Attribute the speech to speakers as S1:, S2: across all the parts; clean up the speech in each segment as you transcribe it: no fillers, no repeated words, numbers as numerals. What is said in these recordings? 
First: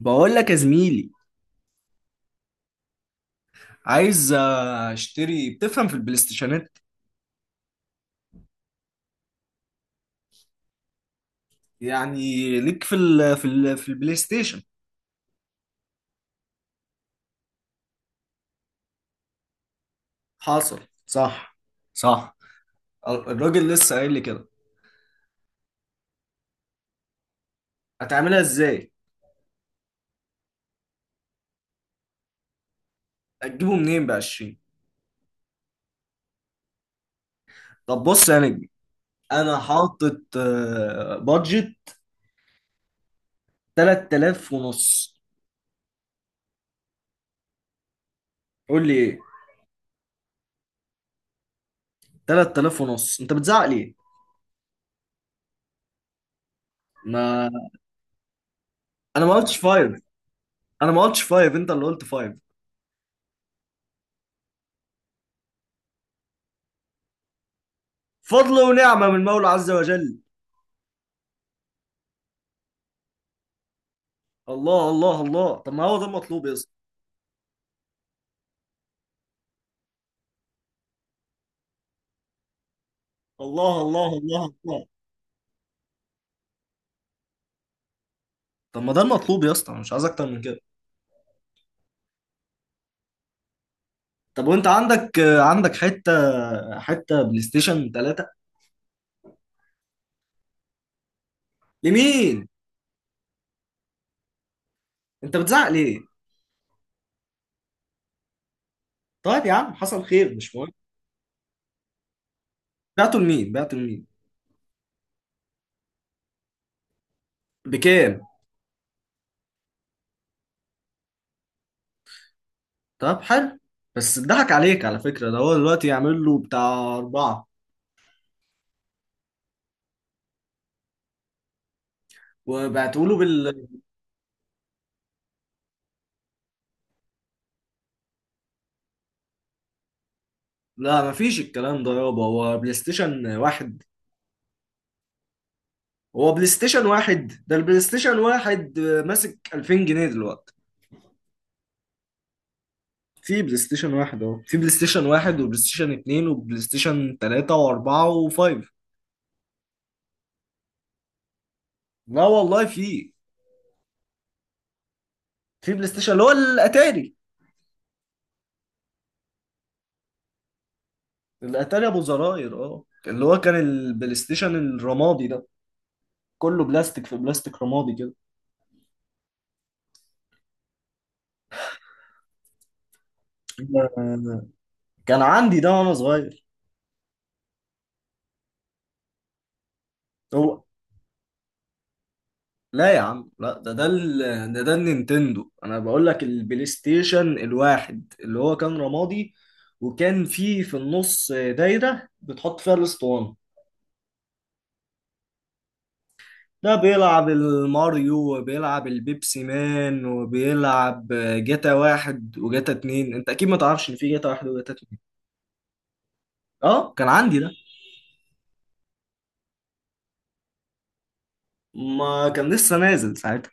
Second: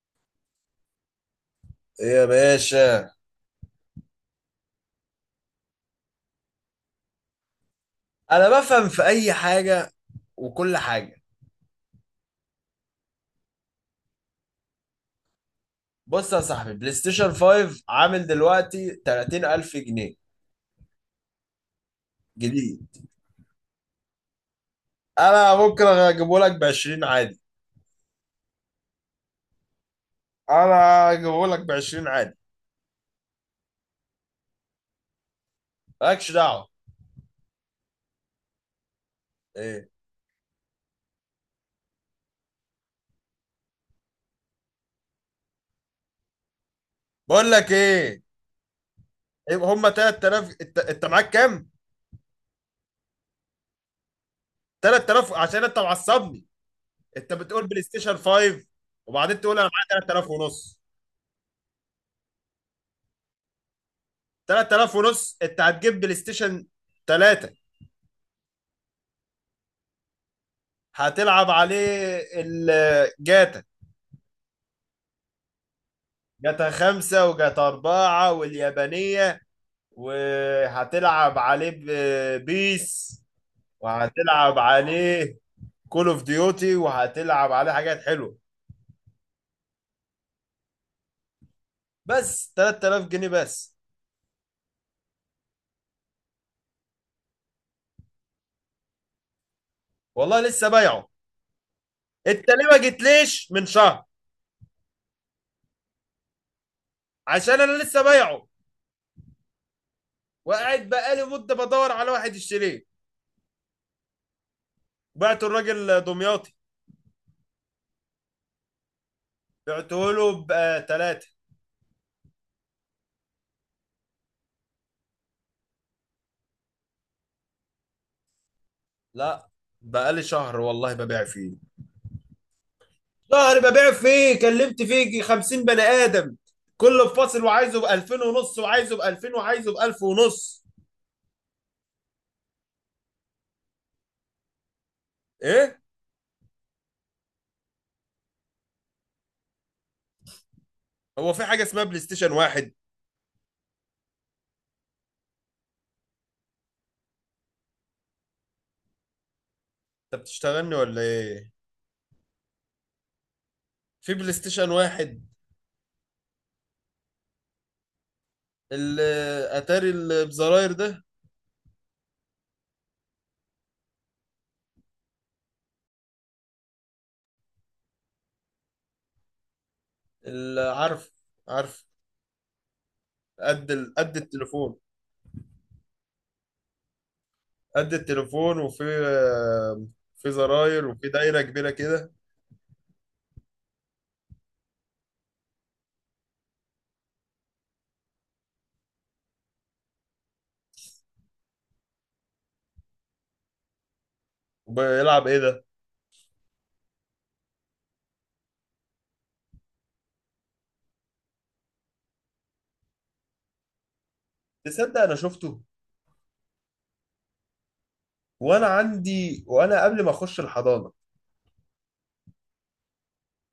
S1: بقول لك يا زميلي،
S2: ايه يا باشا.
S1: عايز اشتري. بتفهم في البلاي ستيشنات؟
S2: انا بفهم في اي حاجه وكل حاجه.
S1: يعني ليك في البلاي ستيشن.
S2: بص يا صاحبي، بلاي ستيشن 5 عامل دلوقتي 30000 جنيه
S1: حاصل. صح. صح.
S2: جديد.
S1: الراجل لسه قايل لي كده.
S2: انا ممكن اجيبه لك ب 20 عادي.
S1: هتعملها ازاي؟
S2: انا اجيبه لك ب 20 عادي.
S1: هتجيبه منين ب 20؟
S2: مالكش دعوه.
S1: طب بص يا نجم، انا
S2: ايه؟
S1: حاطط بادجت 3000 ونص.
S2: بقول لك ايه.
S1: قول لي ايه.
S2: إيه؟ هما 3000، انت معاك كام؟
S1: 3000 ونص، انت بتزعق ليه؟
S2: 3000 عشان انت معصبني. انت
S1: ما
S2: بتقول بلاي ستيشن 5
S1: انا ما
S2: وبعدين
S1: قلتش
S2: تقول انا
S1: فايف.
S2: معايا 3000 ونص.
S1: انا ما قلتش فايف، انت اللي قلت فايف.
S2: 3000 ونص انت هتجيب بلاي ستيشن 3؟
S1: فضل ونعمة من المولى عز وجل.
S2: هتلعب عليه الجاتا،
S1: الله الله الله، طب ما هو ده المطلوب يا
S2: جاتا
S1: اسطى.
S2: خمسة وجاتا أربعة واليابانية. وهتلعب عليه بيس،
S1: الله الله الله
S2: وهتلعب
S1: الله.
S2: عليه كول اوف ديوتي، وهتلعب عليه حاجات حلوة.
S1: طب ما ده المطلوب يا اسطى، أنا مش عايز اكتر من كده.
S2: بس 3000 جنيه بس.
S1: طب وانت عندك عندك حته، حته بلاي ستيشن 3؟
S2: والله لسه بايعه.
S1: لمين؟
S2: انت ليه ما جيتليش من شهر؟
S1: انت بتزعق ليه؟
S2: عشان انا لسه بايعه
S1: طيب يا عم، حصل خير، مش مهم.
S2: وقاعد بقالي مدة بدور على واحد يشتريه.
S1: بعته لمين؟ بعته لمين؟
S2: بعته الراجل دمياطي.
S1: بكام؟
S2: بعته له ب 3.
S1: طب حلو. بس اتضحك عليك على فكره، ده هو دلوقتي يعمل له بتاع اربعه.
S2: لا. بقالي شهر والله ببيع فيه.
S1: وبعتوا له
S2: شهر ببيع فيه، كلمت فيه 50 بني ادم، كله بفاصل وعايزه ب 2000 ونص، وعايزه ب 2000، وعايزه ب 1000 ونص.
S1: لا، مفيش الكلام ده يابا، هو بلاي ستيشن واحد.
S2: ايه؟
S1: هو بلاي ستيشن واحد، ده البلاي ستيشن واحد ماسك 2000 جنيه دلوقتي.
S2: هو في حاجه اسمها بلاي ستيشن واحد؟
S1: في بلاي ستيشن واحد اهو. في بلاي ستيشن واحد وبلاي ستيشن اتنين وبلاي ستيشن تلاتة واربعة وفايف.
S2: انت بتشتغلني ولا ايه؟
S1: لا والله في.
S2: في بلاي ستيشن واحد.
S1: في بلاي ستيشن اللي هو الاتاري.
S2: الاتاري اللي بزراير ده.
S1: الاتاري ابو زراير، اه، اللي هو كان البلاي ستيشن الرمادي ده، كله بلاستيك، في بلاستيك رمادي كده.
S2: اللي عارف، عارف. قد قد
S1: آه،
S2: التليفون.
S1: كان عندي ده وانا صغير.
S2: قد التليفون وفي
S1: هو
S2: زراير وفي دايره كبيره كده.
S1: لا يا عم لا، ده ده النينتندو. انا بقول لك البلاي ستيشن الواحد اللي هو كان رمادي، وكان فيه في النص دايرة بتحط فيها الاسطوانة.
S2: وبيلعب ايه ده؟
S1: ده بيلعب الماريو وبيلعب البيبسي مان وبيلعب جاتا واحد وجاتا اتنين. انت اكيد ما تعرفش ان في جاتا واحد وجاتا
S2: تصدق
S1: اتنين.
S2: انا شفته
S1: اه كان عندي ده.
S2: وانا عندي، وانا قبل ما اخش الحضانه
S1: ما كان لسه نازل ساعتها.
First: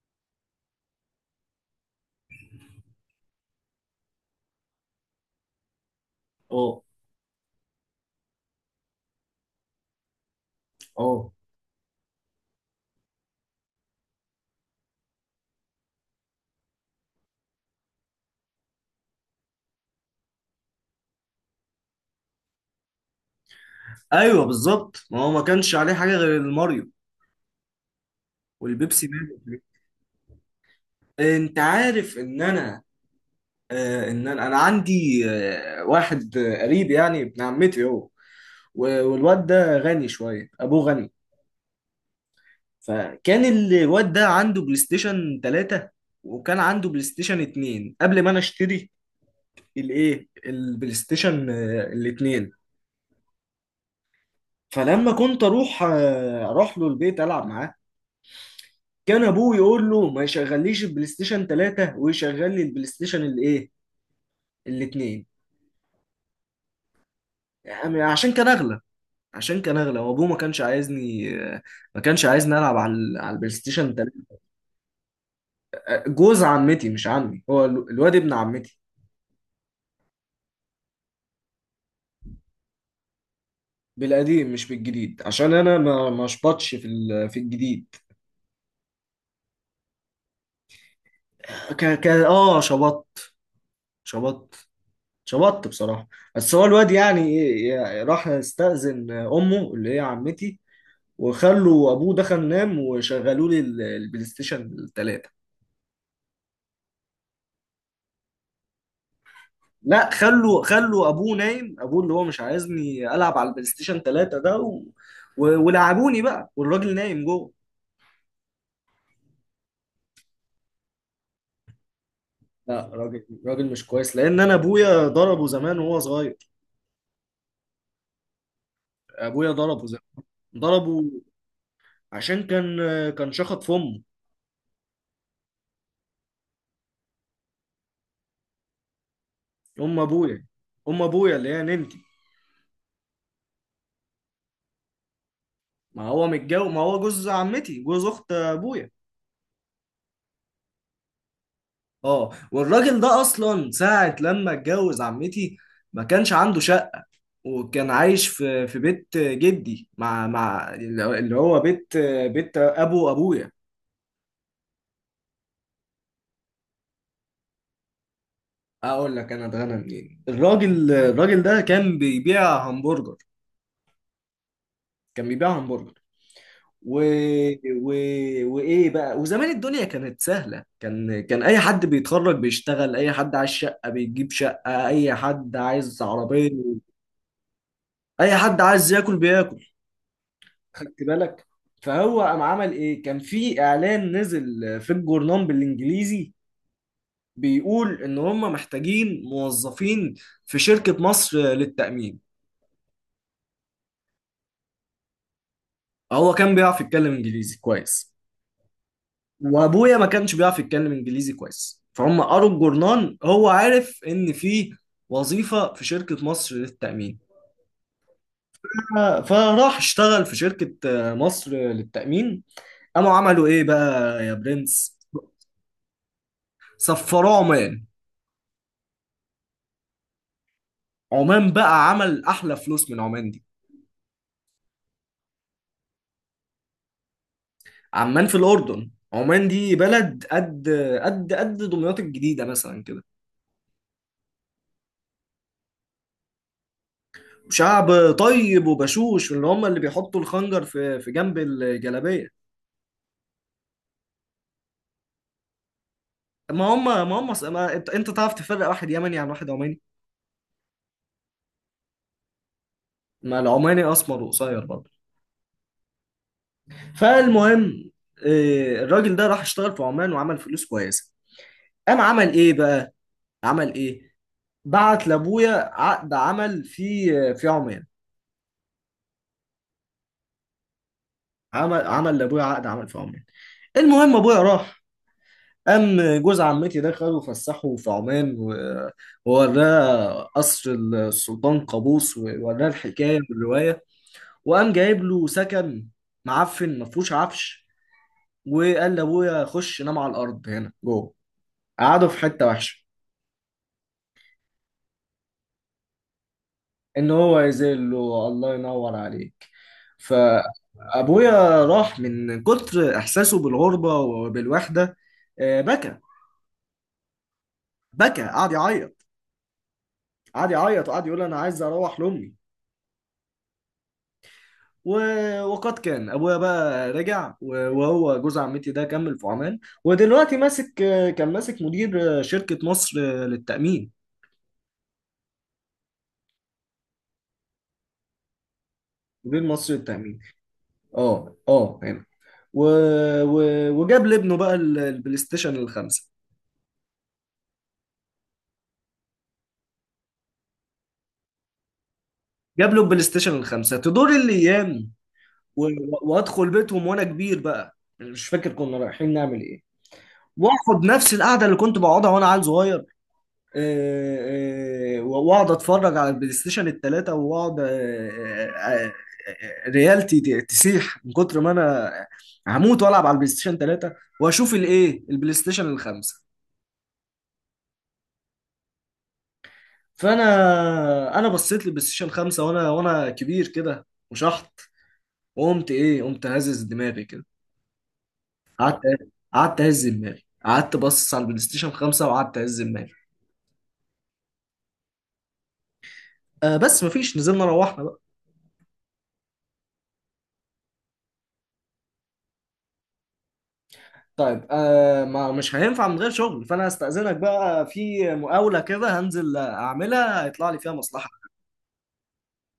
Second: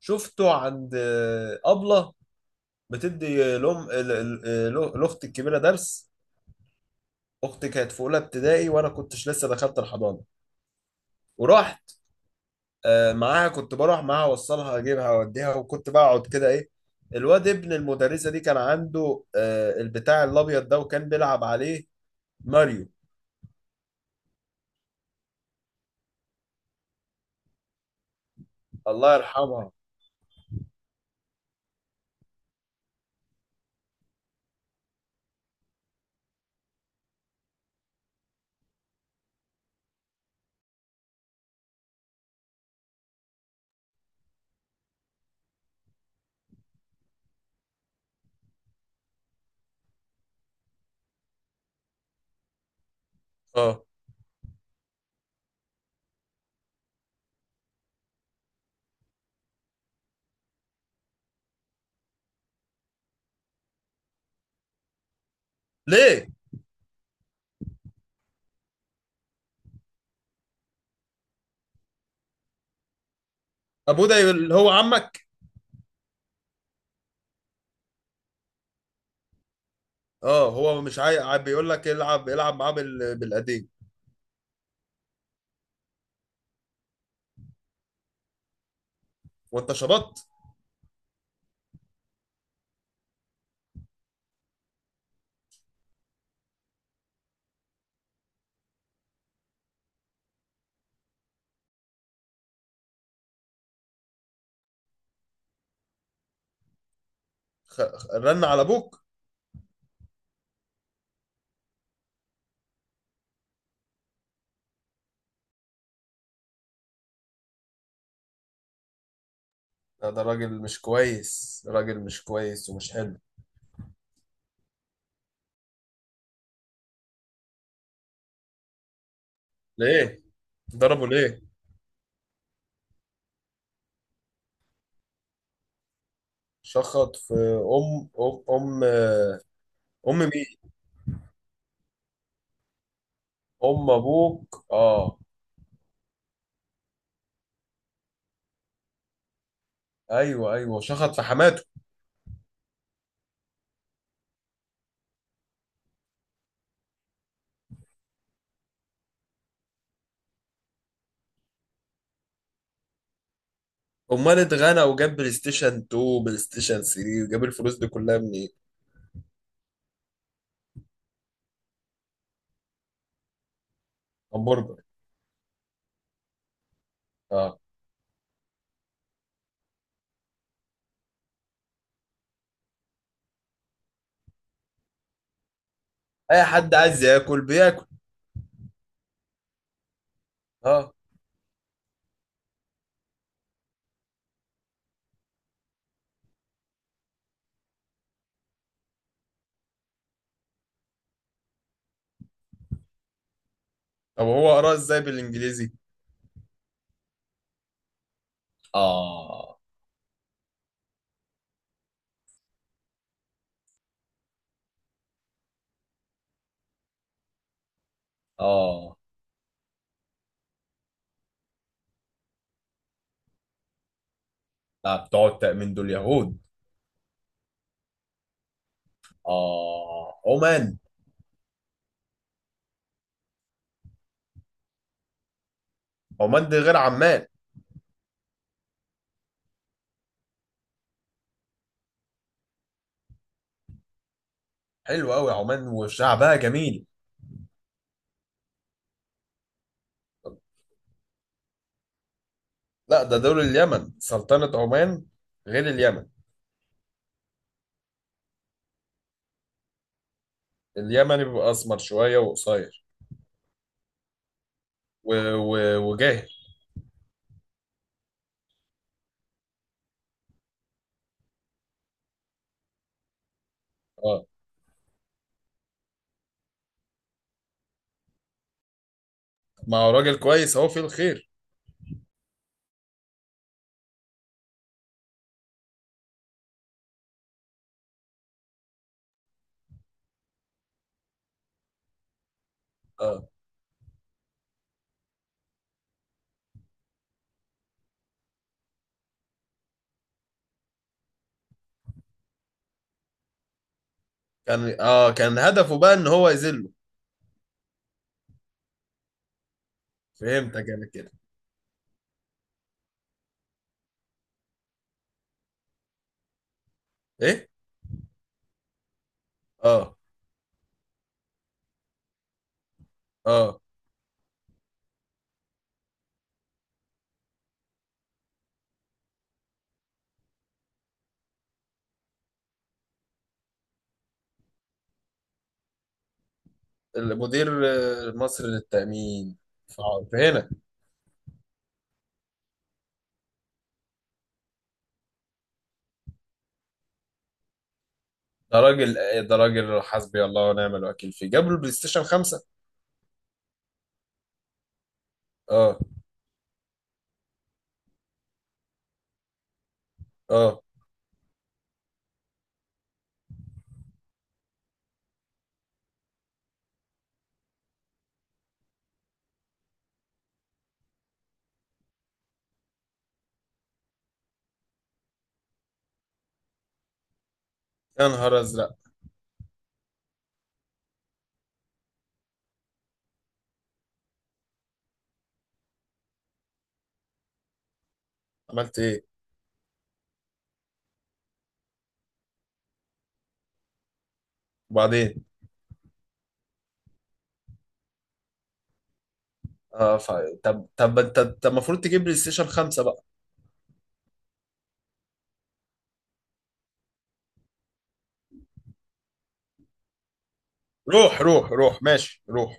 S2: شفته عند أبلة بتدي، لأم، لأختي الكبيرة درس.
S1: اه،
S2: أختي كانت في أولى ابتدائي وأنا كنتش لسه دخلت الحضانة.
S1: اه،
S2: ورحت معاها، كنت بروح معاها أوصلها أجيبها أوديها، وكنت بقعد كده، إيه. الواد ابن المدرسة دي كان عنده البتاع الأبيض ده وكان بيلعب عليه ماريو.
S1: ايوه بالظبط، ما هو ما كانش عليه حاجة غير الماريو والبيبسي
S2: الله
S1: مان.
S2: يرحمها.
S1: انت عارف ان انا، ان أنا عندي واحد قريب، يعني ابن عمتي هو. والواد ده غني شويه، ابوه غني. فكان الواد ده عنده بلاي ستيشن 3، وكان عنده بلاي ستيشن 2 قبل ما انا اشتري الايه البلاي ستيشن الاثنين.
S2: اه.
S1: فلما كنت اروح اروح له البيت العب معاه، كان ابوه يقول له ما يشغليش البلاي ستيشن 3، ويشغل لي البلاي ستيشن الايه الاثنين.
S2: ليه؟
S1: عشان كان اغلى. عشان كان اغلى وابوه ما كانش عايزني. ما كانش عايزني العب على البلاي ستيشن
S2: أبوه
S1: 3.
S2: ده اللي هو عمك؟
S1: جوز عمتي مش عمي، هو الواد ابن عمتي.
S2: اه، هو مش عايق، بيقول لك العب العب معاه بالقديم.
S1: بالقديم مش بالجديد، عشان انا ما شبطش في الجديد.
S2: وانت شبطت؟
S1: ك ك اه شبطت. شبطت. شبطت بصراحة. بس هو الواد يعني يعني راح استأذن امه اللي هي عمتي، وخلوا ابوه دخل نام وشغلوا لي البلاي ستيشن 3.
S2: رن على ابوك.
S1: لا، خلوا ابوه نايم، ابوه اللي هو مش عايزني العب على البلاي ستيشن 3 ده ولعبوني بقى والراجل نايم جوه.
S2: لا، ده راجل مش كويس، راجل مش كويس
S1: لا،
S2: ومش حلو.
S1: راجل مش كويس، لان انا ابويا ضربه زمان وهو صغير. ابويا ضربه زمان.
S2: ليه؟
S1: ضربه
S2: ضربه ليه؟
S1: عشان كان شخط في امه.
S2: شخط في ام.
S1: ام
S2: ام
S1: ابويا.
S2: مين؟
S1: ام ابويا اللي هي ننتي.
S2: ام ابوك، اه.
S1: ما هو متجوز، ما هو جوز عمتي، جوز اخت ابويا.
S2: ايوه، ايوه، شخط في حماته.
S1: اه والراجل ده اصلا ساعة لما اتجوز عمتي ما كانش عنده شقة. وكان عايش في بيت جدي مع اللي هو بيت، بيت ابو ابويا.
S2: امال اتغنى وجاب بلاي ستيشن 2، بلاي ستيشن 3، وجاب الفلوس دي كلها منين؟
S1: اقول لك انا اتغنى منين. الراجل ده كان بيبيع همبرجر.
S2: همبرجر.
S1: كان بيبيع همبرجر و...
S2: اه.
S1: و... وايه بقى. وزمان الدنيا كانت سهله، كان اي حد بيتخرج بيشتغل، اي حد عايز شقه بيجيب شقه، اي حد عايز
S2: اي
S1: عربيه،
S2: حد عايز ياكل بياكل.
S1: اي حد عايز ياكل بياكل.
S2: اه.
S1: خدت بالك. فهو قام عمل ايه، كان في اعلان نزل في الجورنال بالانجليزي، بيقول ان هم محتاجين موظفين في شركة مصر للتأمين.
S2: طب هو قراه ازاي بالانجليزي؟
S1: هو كان بيعرف يتكلم انجليزي كويس،
S2: اه.
S1: وابويا ما كانش بيعرف يتكلم انجليزي كويس، فهم قروا الجورنال، هو عارف ان في وظيفة في شركة مصر للتأمين.
S2: اه.
S1: فراح اشتغل في شركة مصر للتأمين. قاموا عملوا ايه بقى يا برنس،
S2: لا، بتوع التأمين دول يهود.
S1: سفروه عمان.
S2: اه، عمان.
S1: عمان بقى عمل احلى فلوس من عمان دي.
S2: عمان دي غير عمان.
S1: عمان في الاردن، عمان دي بلد قد دمياط الجديده مثلا كده.
S2: حلو قوي، عمان وشعبها جميل.
S1: شعب طيب وبشوش اللي هم اللي بيحطوا الخنجر في جنب الجلابيه.
S2: لا، ده دول اليمن، سلطنة عمان غير اليمن.
S1: ما هم، ما هم، ما انت تعرف تفرق واحد يمني عن واحد عماني.
S2: اليمن بيبقى اسمر شوية وقصير
S1: ما العماني اسمر وقصير برضه.
S2: وجاهل.
S1: فالمهم، الراجل ده راح اشتغل في عمان وعمل فلوس كويسه. قام عمل ايه بقى. عمل ايه.
S2: اه.
S1: بعت لابويا عقد عمل في عمان.
S2: ما هو راجل كويس، هو في الخير.
S1: عمل لابويا عقد عمل في عمان. المهم ابويا راح. قام جوز عمتي ده خده وفسحه في عمان، ووراه قصر السلطان قابوس ووراه الحكايه
S2: اه.
S1: والروايه، وقام جايب له سكن معفن، ما فيهوش عفش، وقال لابويا خش نام على الارض هنا جوه، قعده في حته وحشه.
S2: كان هدفه بقى ان هو يذله.
S1: ان هو يزيل له. الله ينور عليك.
S2: فهمتك انا كده.
S1: فابويا راح من كتر احساسه بالغربه وبالوحده، بكى.
S2: ايه.
S1: بكى، قعد يعيط.
S2: اه.
S1: قعد يعيط وقعد يقول انا عايز اروح لامي
S2: اه.
S1: و... وقد كان. ابويا بقى رجع، وهو جوز عمتي ده كمل في عمان. ودلوقتي ماسك. كان ماسك مدير شركة مصر للتأمين.
S2: المدير، مصر للتأمين.
S1: مدير مصر
S2: ف-
S1: للتأمين.
S2: فهنا.
S1: اه اه هنا و... و... وجاب لابنه بقى البلاي ستيشن الخمسة.
S2: ده راجل، ده راجل حسبي الله ونعم الوكيل، فيه جاب له البلاي ستيشن 5.
S1: جاب له البلاي ستيشن الخمسة. تدور الايام و...
S2: اه.
S1: وادخل بيتهم وانا كبير بقى، مش فاكر كنا رايحين نعمل ايه.
S2: اه.
S1: واخد نفس القعدة اللي كنت بقعدها وانا عيل صغير. واقعد اتفرج على البلاي ستيشن الثلاثه واقعد، ريالتي تسيح من كتر ما انا هموت والعب على البلاي ستيشن 3 واشوف الايه البلاي ستيشن الخمسه.
S2: يا نهار ازرق.
S1: فانا انا بصيت للبلاي ستيشن 5، وانا كبير كده وشحط، وقمت ايه، قمت هزز دماغي كده.
S2: عملت
S1: قعدت.
S2: ايه؟
S1: قعدت اهز دماغي. قعدت بص على البلاي ستيشن 5 وقعدت اهز دماغي.
S2: وبعدين؟
S1: بس مفيش، نزلنا روحنا بقى.
S2: اه، طب، انت، طب، المفروض تجيب بلاي ستيشن 5 بقى.
S1: طيب، ما مش هينفع من غير شغل، فانا هستأذنك بقى في مقاولة كده هنزل اعملها هيطلع لي فيها
S2: روح
S1: مصلحة.
S2: روح روح، ماشي، روح.